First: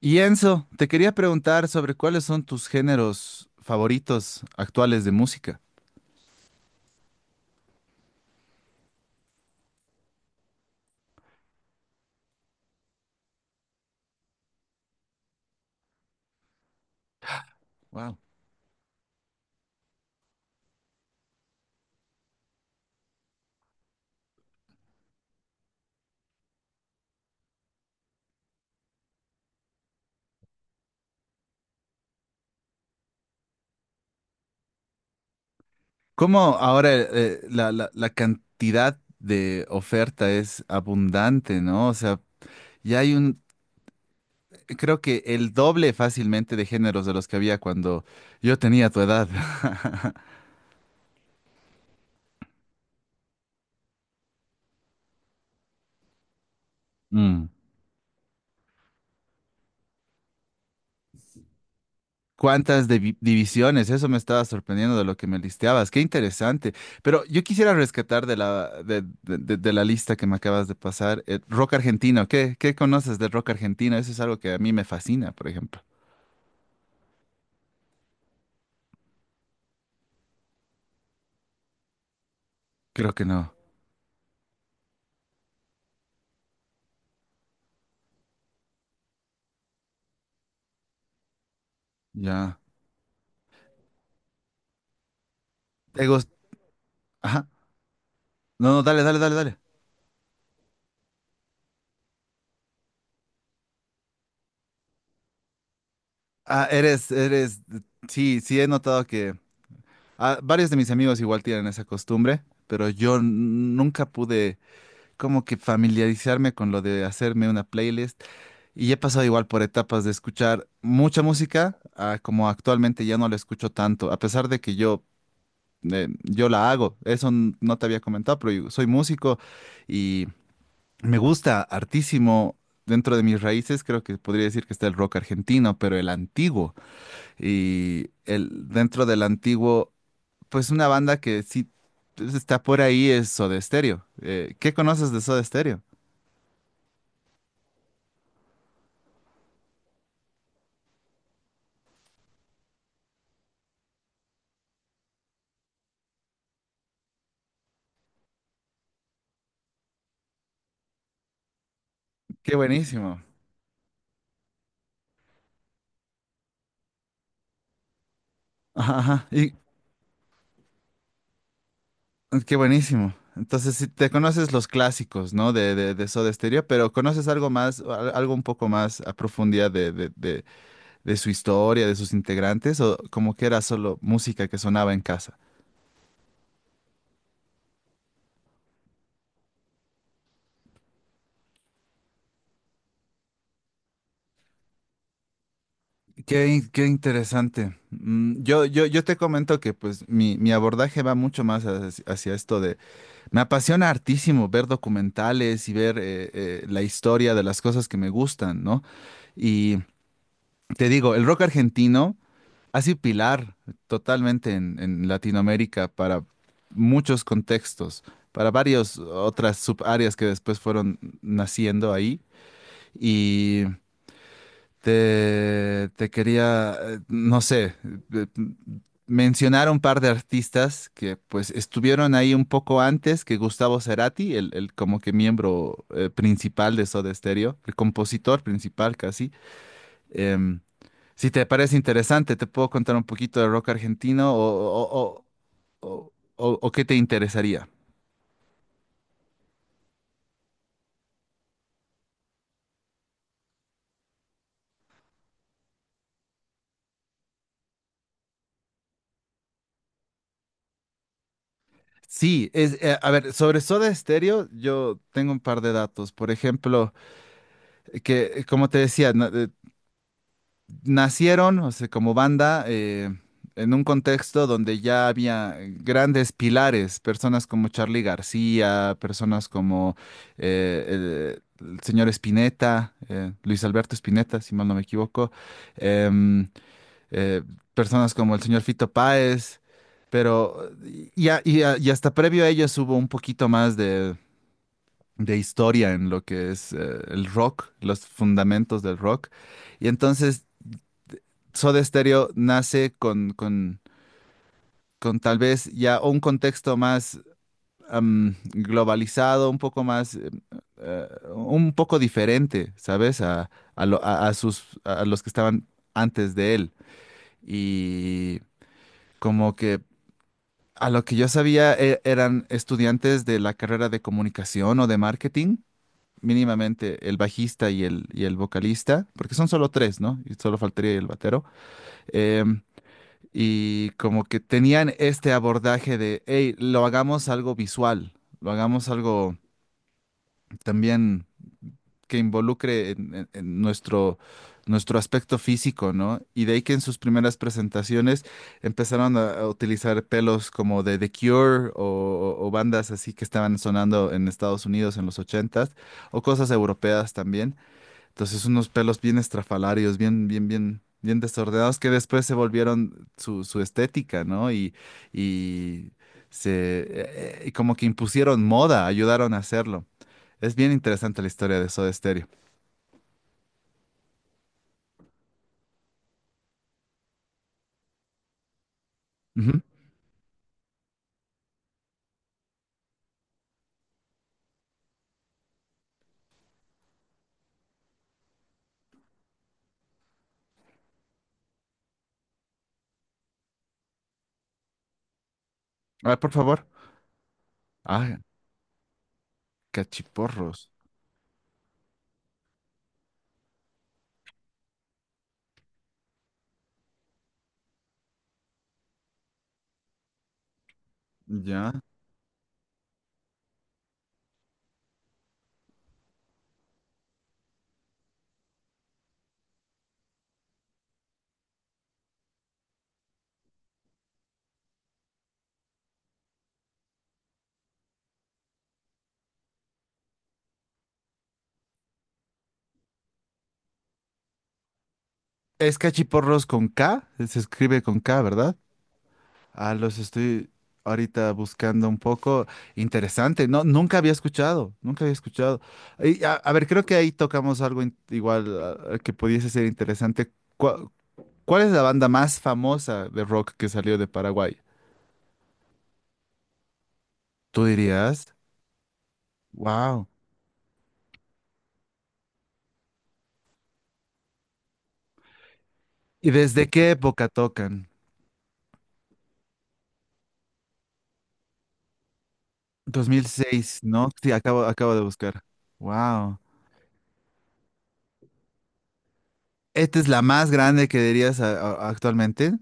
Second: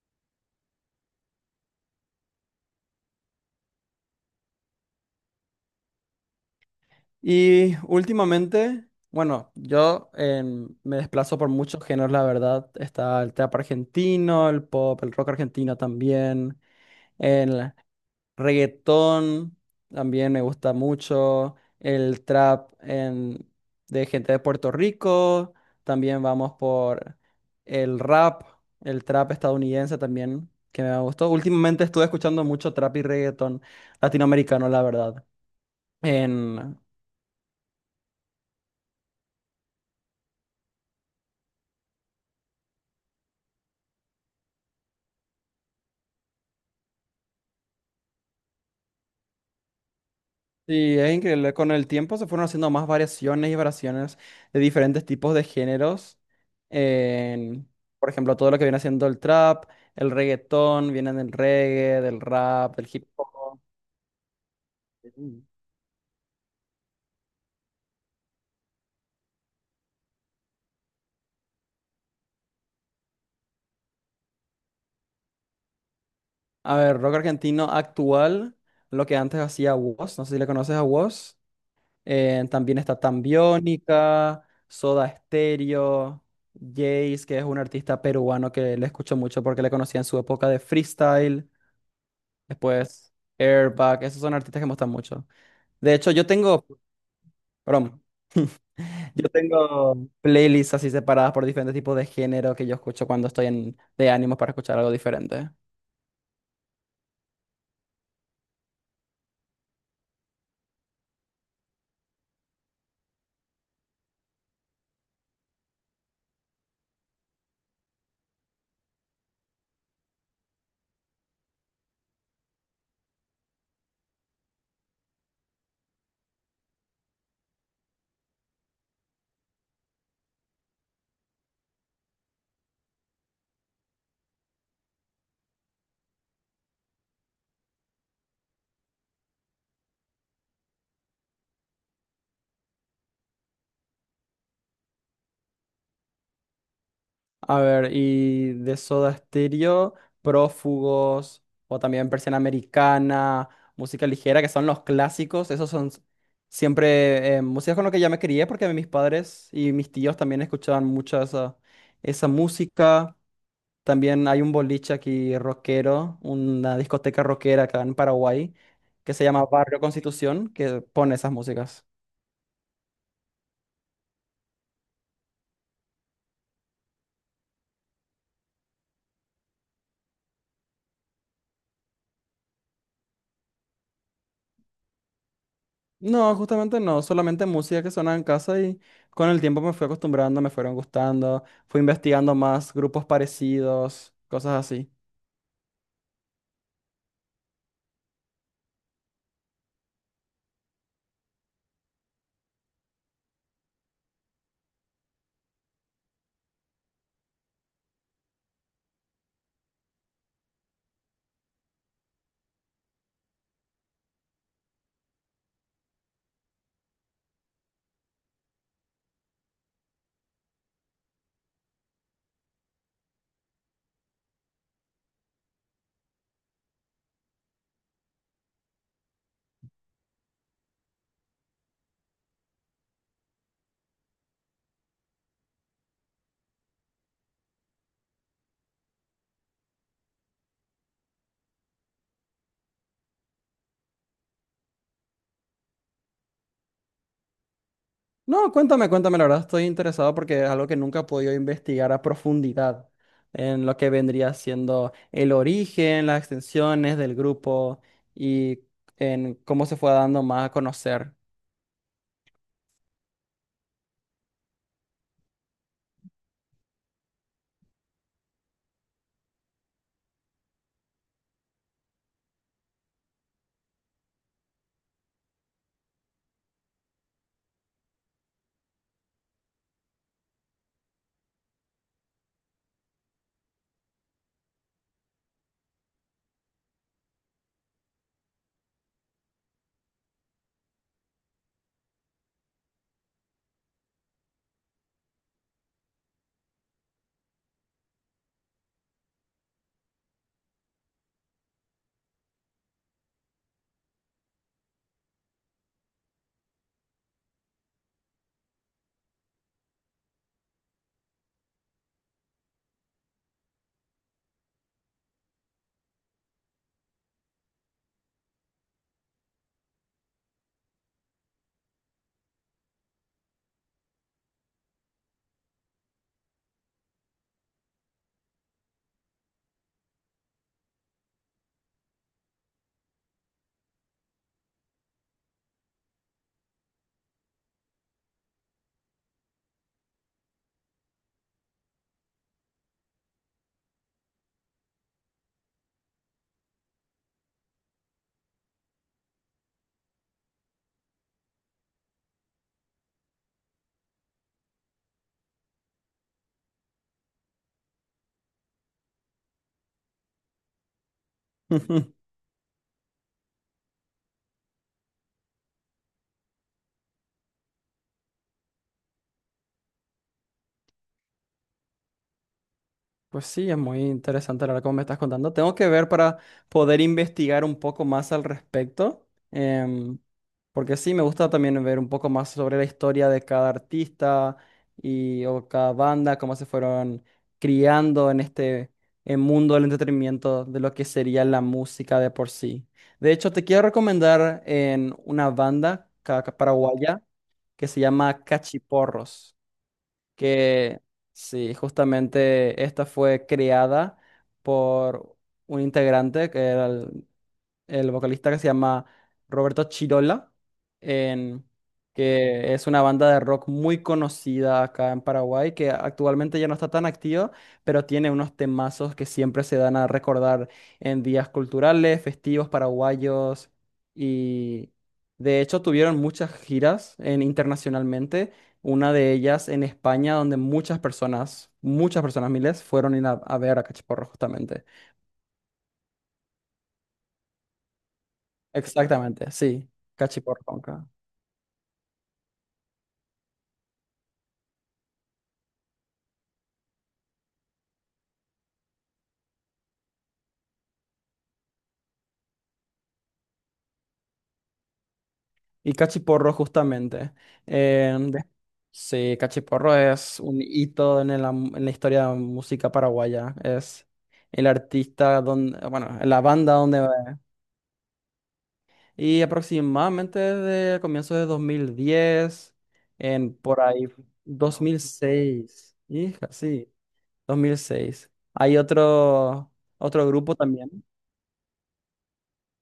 Y Enzo, te quería preguntar sobre cuáles son tus géneros favoritos actuales de música. Y últimamente, bueno, yo me desplazo por muchos géneros, la verdad. Está el trap argentino, el pop, el rock argentino también, el Wow. reggaetón también me gusta mucho, el trap en- de gente de Puerto Rico, también vamos por el rap, el trap estadounidense también, que me gustó. Últimamente estuve escuchando mucho trap y reggaetón latinoamericano, la verdad. ¿Cómo ahora la cantidad de oferta es abundante, ¿no? O sea, ya hay un, creo que el doble fácilmente de géneros de los que había cuando yo tenía tu edad. Sí, es increíble. Con el tiempo se fueron haciendo más variaciones y variaciones de diferentes tipos de géneros. Mm. En, por ejemplo, todo lo que viene haciendo el trap, el reggaetón, vienen del reggae, del rap, del hip hop. divisiones, eso me estaba sorprendiendo de lo que me Mm. listeabas, qué interesante. Pero yo quisiera rescatar de la lista que me acabas de pasar, el rock argentino. ¿Qué conoces del rock argentino? Eso es algo que a mí me fascina, por ejemplo. A ver, rock argentino actual, lo que antes hacía Wos, no sé si le conoces a Wos. También está Creo que no. Tambiónica, Soda Stereo, Jace, que es un artista peruano que le escucho mucho porque le conocí en su época de freestyle. Ya. Después, Airbag, esos son artistas que me gustan mucho. De ¿Te hecho, yo gust- tengo, Ajá. perdón, No, no, dale, dale, yo dale, dale. tengo playlists así separadas por diferentes tipos de género que yo escucho cuando de ánimo para escuchar algo diferente. Ah, eres. Sí, sí, he notado que varios de mis amigos igual tienen esa costumbre, pero yo nunca pude como que familiarizarme con lo de hacerme una playlist. Y he pasado igual por etapas de escuchar mucha música, a como actualmente ya no la escucho tanto, a pesar de que yo la hago. Eso no te había comentado, pero yo soy músico y me gusta hartísimo. Dentro de mis raíces creo que podría decir que está el rock argentino, pero el antiguo. Dentro del antiguo, pues una banda que sí pues, está por ahí es Soda Stereo. ¿Qué conoces de Soda Stereo? A ver, y de Soda Stereo, Prófugos, o también Persiana Americana, música ligera, que son los clásicos. Siempre músicas con lo que yo me crié, porque mis padres y mis tíos también escuchaban mucho esa Qué música. buenísimo. También hay un boliche aquí rockero, una discoteca rockera acá en Paraguay, Ajá, que se ajá. llama Barrio Constitución, que pone esas músicas. qué buenísimo. Entonces, si te conoces los clásicos, ¿no? De Soda Stereo, pero conoces algo más, algo un poco más a profundidad de su historia, de sus integrantes, o como que era solo música que sonaba en casa. No, justamente no, solamente música que sonaba en casa y con el tiempo me fui acostumbrando, me fueron gustando, fui investigando más grupos parecidos, cosas así. Qué interesante. Yo te comento que pues mi abordaje va mucho más hacia esto de. Me apasiona hartísimo ver documentales y ver la historia de las cosas que me gustan, ¿no? Y te digo, el rock argentino ha sido pilar totalmente en Latinoamérica para muchos contextos, para varias otras subáreas que después fueron naciendo ahí. Y te quería, no sé, eh, mencionar un par de artistas que pues estuvieron ahí un poco antes que Gustavo Cerati, el como que miembro principal de Soda Stereo, el compositor principal casi. Em, si te parece interesante, te puedo contar un poquito de rock argentino o, o qué te interesaría. No, cuéntame, cuéntame, la verdad estoy interesado porque es algo que nunca he podido investigar a profundidad en lo que vendría siendo el origen, las extensiones del grupo y en cómo se fue dando más a conocer. Sí, a ver, sobre Soda Stereo, yo tengo un par de datos. Por ejemplo, que como te decía, ¿no? Nacieron, o sea, como banda, en un contexto donde ya había grandes pilares, personas como Charly García, personas como el señor Spinetta, Luis Alberto Spinetta, si mal no me equivoco, em, eh, personas como el señor Fito Páez, pero y hasta previo a ellos hubo un poquito más de historia en lo que es el rock, los fundamentos del rock. Y entonces Soda Stereo nace con tal vez ya un contexto más globalizado, un poco más, eh, un poco diferente, ¿sabes? A lo- a sus, a los que estaban antes de él. Y como que a lo que yo sabía eran estudiantes de la carrera de comunicación o de marketing, mínimamente el bajista y el vocalista, porque son solo tres, ¿no? Y solo faltaría el batero. Em, Y como que tenían este abordaje de, hey, lo hagamos algo visual, lo hagamos algo también que involucre en nuestro aspecto físico, ¿no? Y de ahí que en sus primeras presentaciones empezaron a utilizar pelos como de The Cure o bandas así que estaban sonando en Estados Unidos en los 80s, o cosas europeas también. Entonces unos pelos bien estrafalarios, bien, bien, bien, bien desordenados que después se volvieron su estética, ¿no? Y se como que impusieron moda, ayudaron a hacerlo. Es bien interesante la historia de Soda Stereo. Pues sí, es muy interesante la verdad como me estás contando. Tengo que ver para poder investigar un poco más al respecto, Ujú. Porque sí, me gusta también ver un poco más sobre la historia de cada artista y o cada banda, cómo se fueron criando en este mundo del entretenimiento de lo que sería la música de por sí. De hecho, te quiero recomendar en una banda A ver, por favor. paraguaya que se Ah, llama Cachiporros, cachiporros. que sí, justamente esta fue creada por un integrante que era el vocalista que se llama Roberto Chirola, en- Ya. que es una banda de rock muy conocida acá en Paraguay, que actualmente ya no está tan activa, pero tiene unos temazos que siempre se dan a recordar en días culturales, festivos paraguayos, y de hecho tuvieron muchas giras internacionalmente. Una de ellas en España, donde muchas personas, miles, fueron a ver a Cachiporro justamente. Es cachiporros con K, se escribe con K, ¿verdad? Exactamente, sí, Ah, los Cachiporro. estoy Conca. ahorita buscando un poco. Interesante, no, nunca había escuchado, nunca había escuchado. Y, a ver, creo que ahí tocamos algo igual que pudiese ser interesante. ¿Cuál es la banda más famosa de rock que salió de Paraguay? Y Cachiporro, justamente. ¿Tú Eh, de- dirías? sí, Cachiporro Wow. es un hito en en la historia de la música paraguaya. Es el artista donde, bueno, la ¿Y banda desde donde qué va. época tocan? Y aproximadamente desde comienzos de 2010, Dos mil en por seis, ahí ¿no? Sí, dos acabo, mil acabo de buscar. seis hija, Wow. sí, 2006. Hay otro, ¿Esta otro es la grupo más también. grande que dirías actualmente?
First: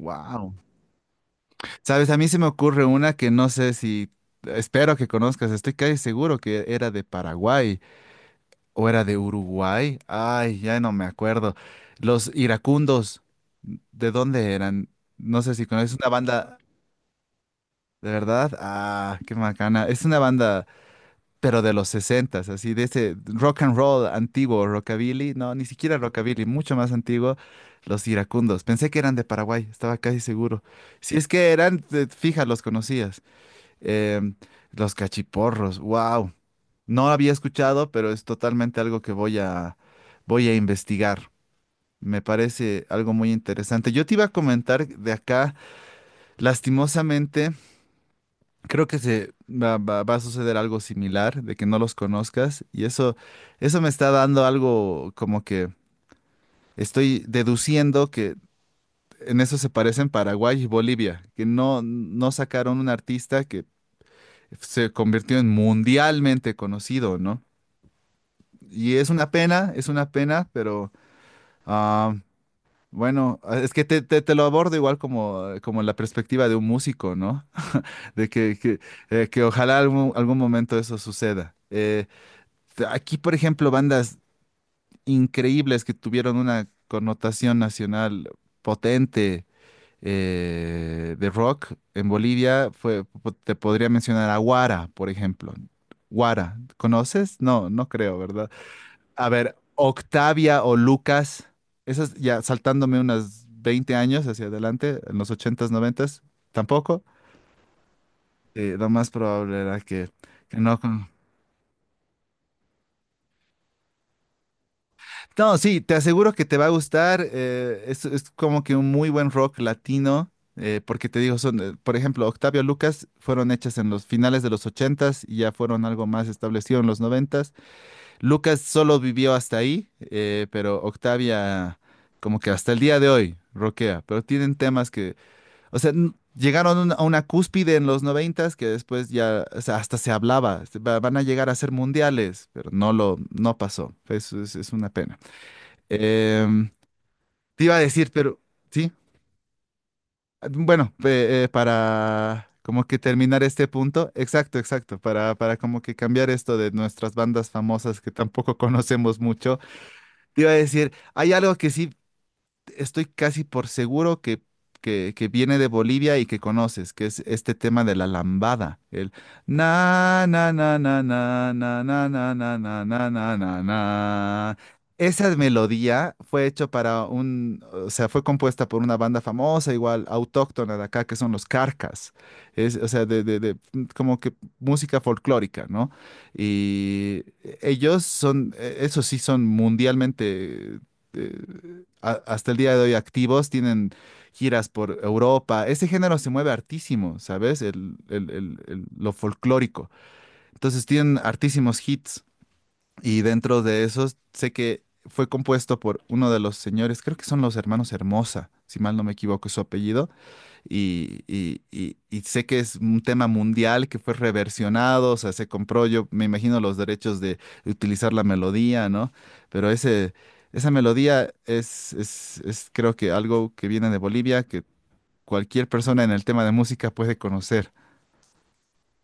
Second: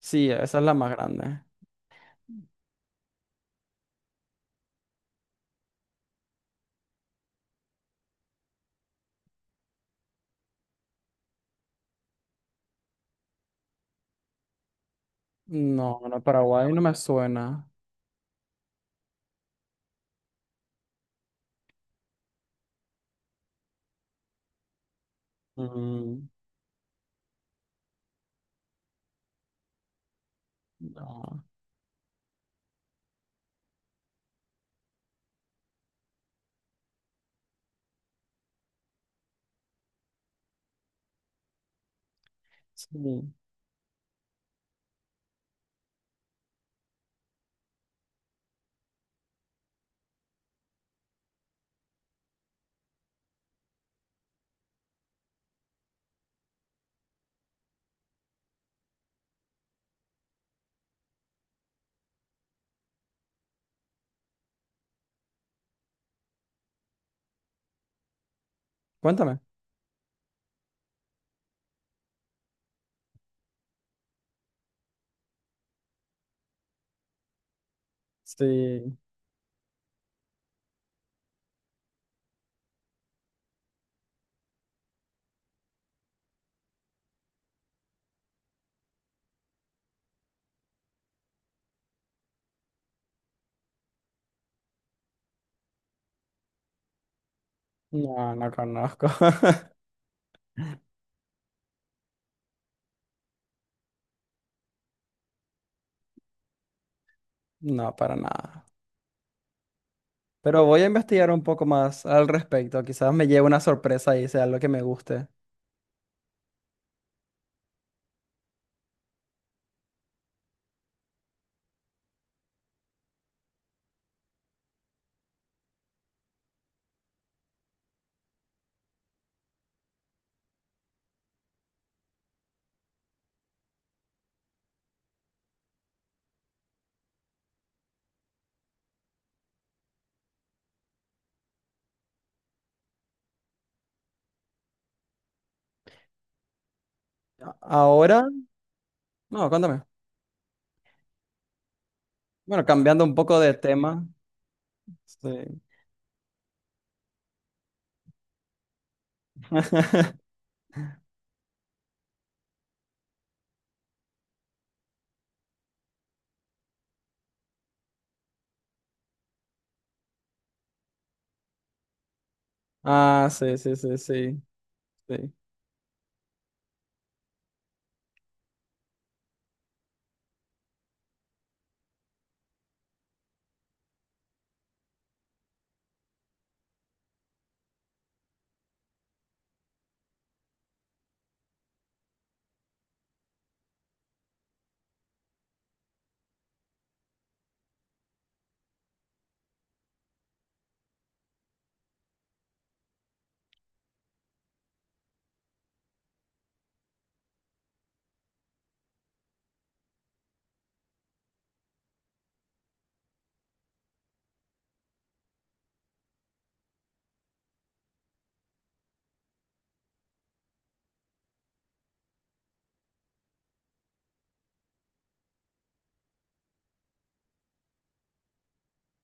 Sí, esa es la más grande. Sabes, a mí se me ocurre una que no sé si, espero que conozcas, estoy casi seguro que era de Paraguay o era de Uruguay. Ay, ya no me acuerdo. Los iracundos, ¿de dónde eran? No sé si conoces No, una no, banda, Paraguay no me suena. ¿de verdad? Ah, qué macana. Es una banda, pero de los 60s, así, de ese rock and roll antiguo, rockabilly. No, ni siquiera Mm, rockabilly, mucho más antiguo, los iracundos. Pensé que eran de Paraguay, estaba casi seguro. Si es no. que eran, fija, los conocías. Em, los cachiporros, wow. No había escuchado, pero es totalmente algo que voy a investigar. Me parece algo Sí. muy interesante. Yo te iba a comentar de acá, lastimosamente, creo que se va a suceder algo similar, de que no los conozcas, y eso me está dando algo como que estoy deduciendo que en eso se parecen Paraguay y Bolivia, que no sacaron un artista que se convirtió en mundialmente conocido, ¿no? Y Cuéntame. Es una pena, pero ah, bueno, es que te lo abordo igual como la perspectiva de un músico, ¿no? De que, que, Sí, eh, que ojalá algún momento eso suceda. Aquí, por ejemplo, bandas increíbles que tuvieron una connotación nacional potente de rock en Bolivia, te podría mencionar a Guara, por ejemplo. Guara, ¿conoces? No, no creo, no, ¿verdad? no conozco. A ver, Octavia o Lucas, esas ya saltándome unas 20 años hacia adelante, en los 80s 90s, tampoco. No, para nada. Lo más probable era que Pero no. voy a investigar un poco más al respecto. Quizás me lleve una sorpresa y sea lo que me guste. No, sí, te aseguro que te va a gustar. Es, como que un muy buen rock latino, porque te digo, por ejemplo, Octavio Lucas fueron hechas en los finales de los 80s y ya fueron algo más establecido en los 90s. Lucas solo vivió hasta ahí, pero Octavia como que hasta el día de hoy roquea, pero tienen temas que, o sea, llegaron a una cúspide en los 90s que después ya, o sea, hasta se hablaba, van a llegar a ser mundiales, pero no pasó, eso es una pena. Em, Te iba a decir, Ahora, pero, sí, no, cuéntame. bueno, para. Bueno, Como que cambiando un poco terminar de este tema. punto, exacto, exacto, Sí. para como que cambiar esto de nuestras bandas famosas que tampoco conocemos mucho. Te iba a decir, hay algo que sí estoy casi por seguro que viene de Bolivia y que conoces, que es este tema de la lambada. El na na na na na na na na na na na Ah, na sí, na sí, sí, sí, na. sí. Esa melodía fue hecho o sea, fue compuesta por una banda famosa, igual autóctona de acá, que son los Carcas. Es, o sea, como que música folclórica, ¿no? Y ellos son, eso sí, son mundialmente eh, hasta el día de hoy activos, tienen giras por Europa. Ese género se mueve hartísimo, ¿sabes? Lo folclórico. Entonces tienen hartísimos hits y dentro de esos sé que fue compuesto por uno de los señores, creo que son los hermanos Hermosa, si mal no me equivoco es su apellido y sé que es un tema mundial que fue reversionado, o sea, se compró, yo me imagino los derechos de utilizar la melodía, ¿no? Pero esa melodía es creo que algo que viene de Bolivia, que cualquier persona en el tema de música puede conocer.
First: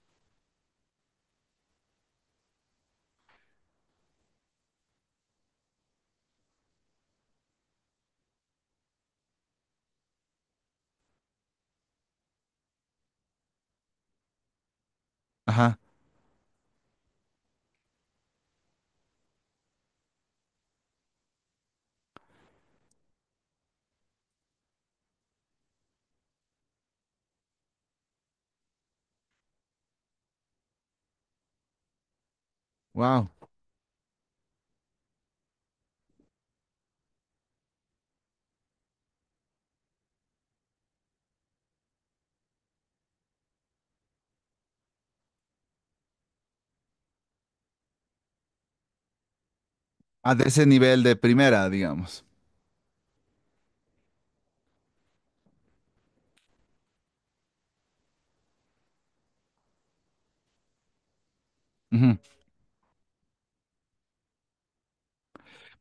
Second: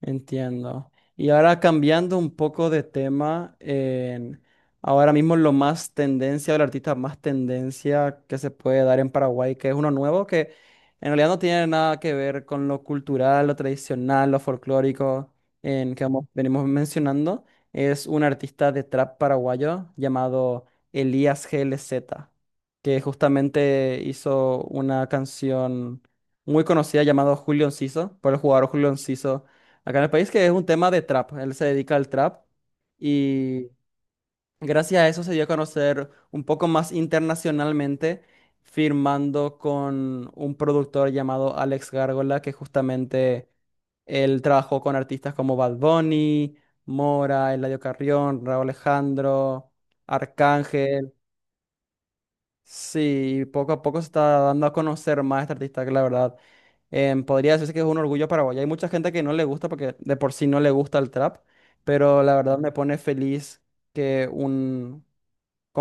Entiendo. Y ahora cambiando un poco de tema, ahora mismo lo más tendencia, el artista más tendencia que se puede dar en Paraguay, que es uno nuevo, que en realidad no tiene nada que ver con lo cultural, lo tradicional, lo folclórico Ajá, en que venimos mencionando, es un artista de trap paraguayo llamado Elías GLZ, que justamente hizo una canción muy conocida llamada Julio Enciso, por el jugador Julio Enciso acá en el país, que es un tema de trap. Él se dedica al trap wow. y gracias a eso se dio a conocer un poco más internacionalmente, firmando con un productor llamado Alex Gárgola, que justamente él trabajó con artistas como Bad Bunny, Mora, Eladio Carrión, Raúl Alejandro, A de ese nivel Arcángel. de primera, digamos. Sí, poco a poco se está dando a conocer más este artista, que la verdad podría decirse que es un orgullo paraguayo. Hay mucha gente que no le gusta porque de por sí no le gusta el trap, Ujú. pero la verdad me pone feliz que un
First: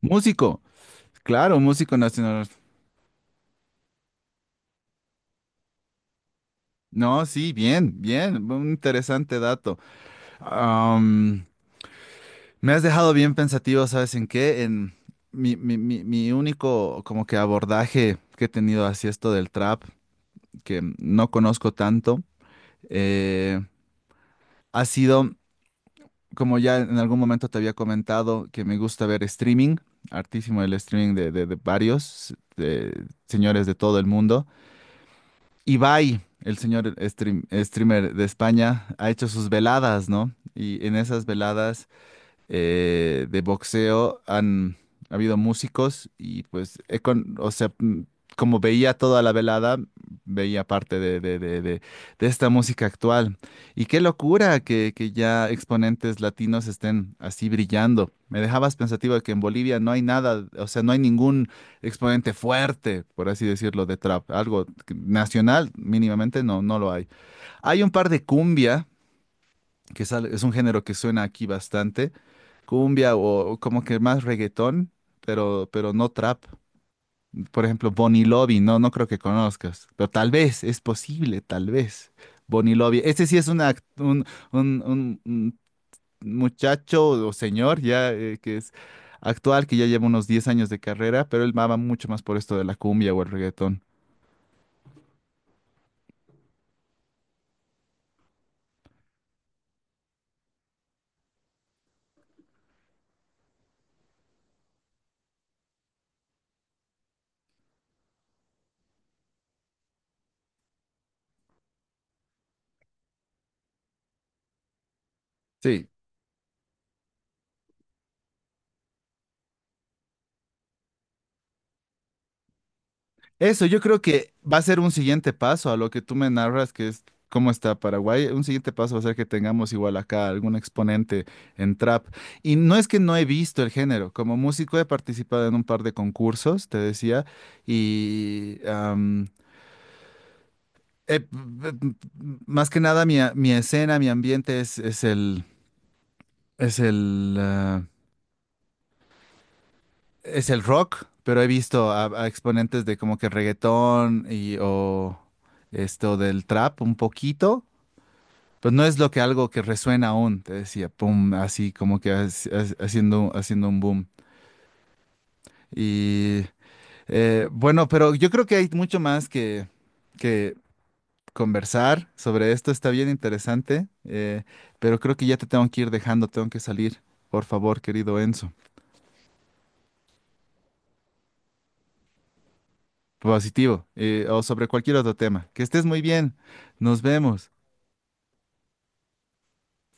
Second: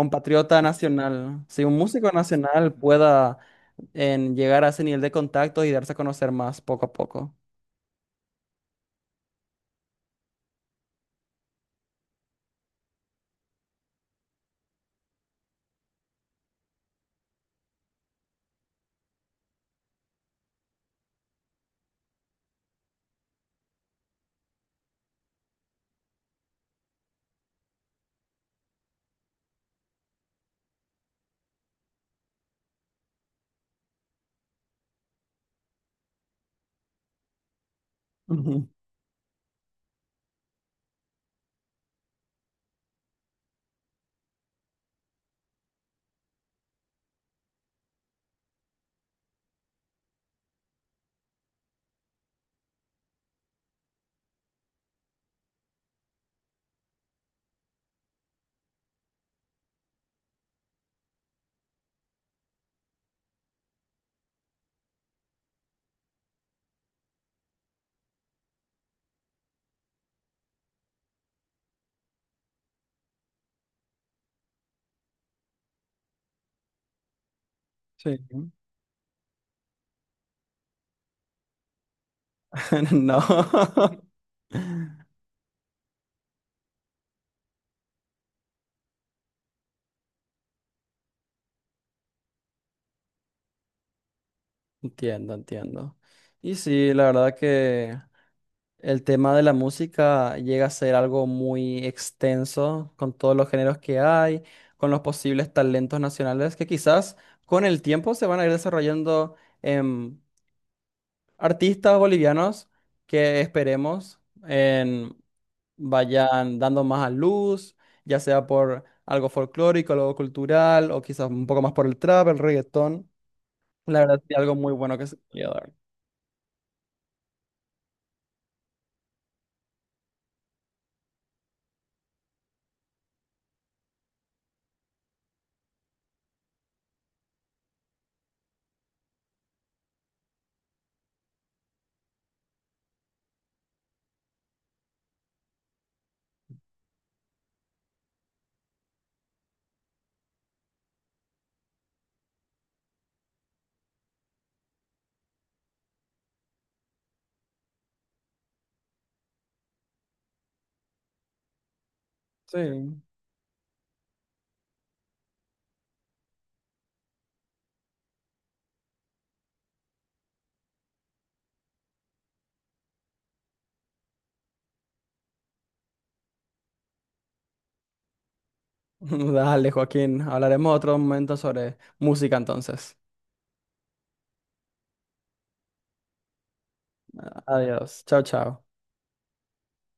Músico, nacional, claro, si un músico músico nacional. nacional pueda llegar a ese nivel de contacto y darse a conocer más poco a No, poco. sí, bien, bien, un interesante dato. Me has dejado bien pensativo, ¿sabes en qué? En mi único como que abordaje que he tenido hacia esto del trap, que no conozco tanto, eh, ha sido, como ya en algún momento te había comentado, que me gusta ver streaming, hartísimo el streaming de varios de señores de todo el mundo. Ibai, el señor streamer de Ujú, España, ha hecho sus veladas, ¿no? Y en esas veladas de boxeo han habido músicos y pues, o sea, como veía toda la velada, veía parte de esta música actual. Y qué locura que ya exponentes latinos estén así brillando. Me dejabas pensativo de que en Bolivia no hay nada, o sea, no hay ningún exponente fuerte, por así decirlo, de trap. Algo nacional, mínimamente, no lo hay. Hay un par de cumbia, que es un género que suena aquí bastante cumbia o como que más reggaetón, pero, no trap. Por ejemplo, sí. Bonnie Lobby, no creo que conozcas, pero tal vez, es posible, tal vez. Bonnie Lobby, No. este sí es una, act- un muchacho o señor ya que es actual, que ya lleva unos 10 años de carrera, pero él va mucho más por esto de la cumbia o el reggaetón. Entiendo, entiendo. Y sí, la verdad que el tema de la música llega a ser algo muy extenso con todos los géneros que hay, con los posibles talentos nacionales que quizás con el tiempo se van a ir desarrollando en artistas bolivianos que esperemos en- Sí, vayan dando más a luz, ya sea por algo folclórico, algo cultural o quizás un poco más por el trap, el reggaetón. eso, yo creo La verdad que es algo va a muy ser un bueno que se siguiente podría paso dar. a lo que tú me narras, que es cómo está Paraguay. Un siguiente paso va a ser que tengamos igual acá algún exponente en trap. Y no es que no he visto el género, como músico he participado en un par de concursos, te decía, y am, p- p- p- más que nada mi escena, mi ambiente es el, ah, es el rock, pero he visto a exponentes de como que reggaetón y o esto del trap un poquito. Pues no es lo que algo que resuena aún, te decía, pum, así como que haci- haci- Sí. haciendo, haciendo un boom. Y bueno, pero yo creo que hay mucho más que conversar sobre esto, está bien interesante, pero creo que ya te tengo que ir dejando, tengo que salir, por favor, querido Enzo. Dale, Joaquín. Hablaremos otro momento sobre música entonces. Positivo, o sobre cualquier otro tema. Que estés muy bien, nos vemos. Adiós. Chao, chao.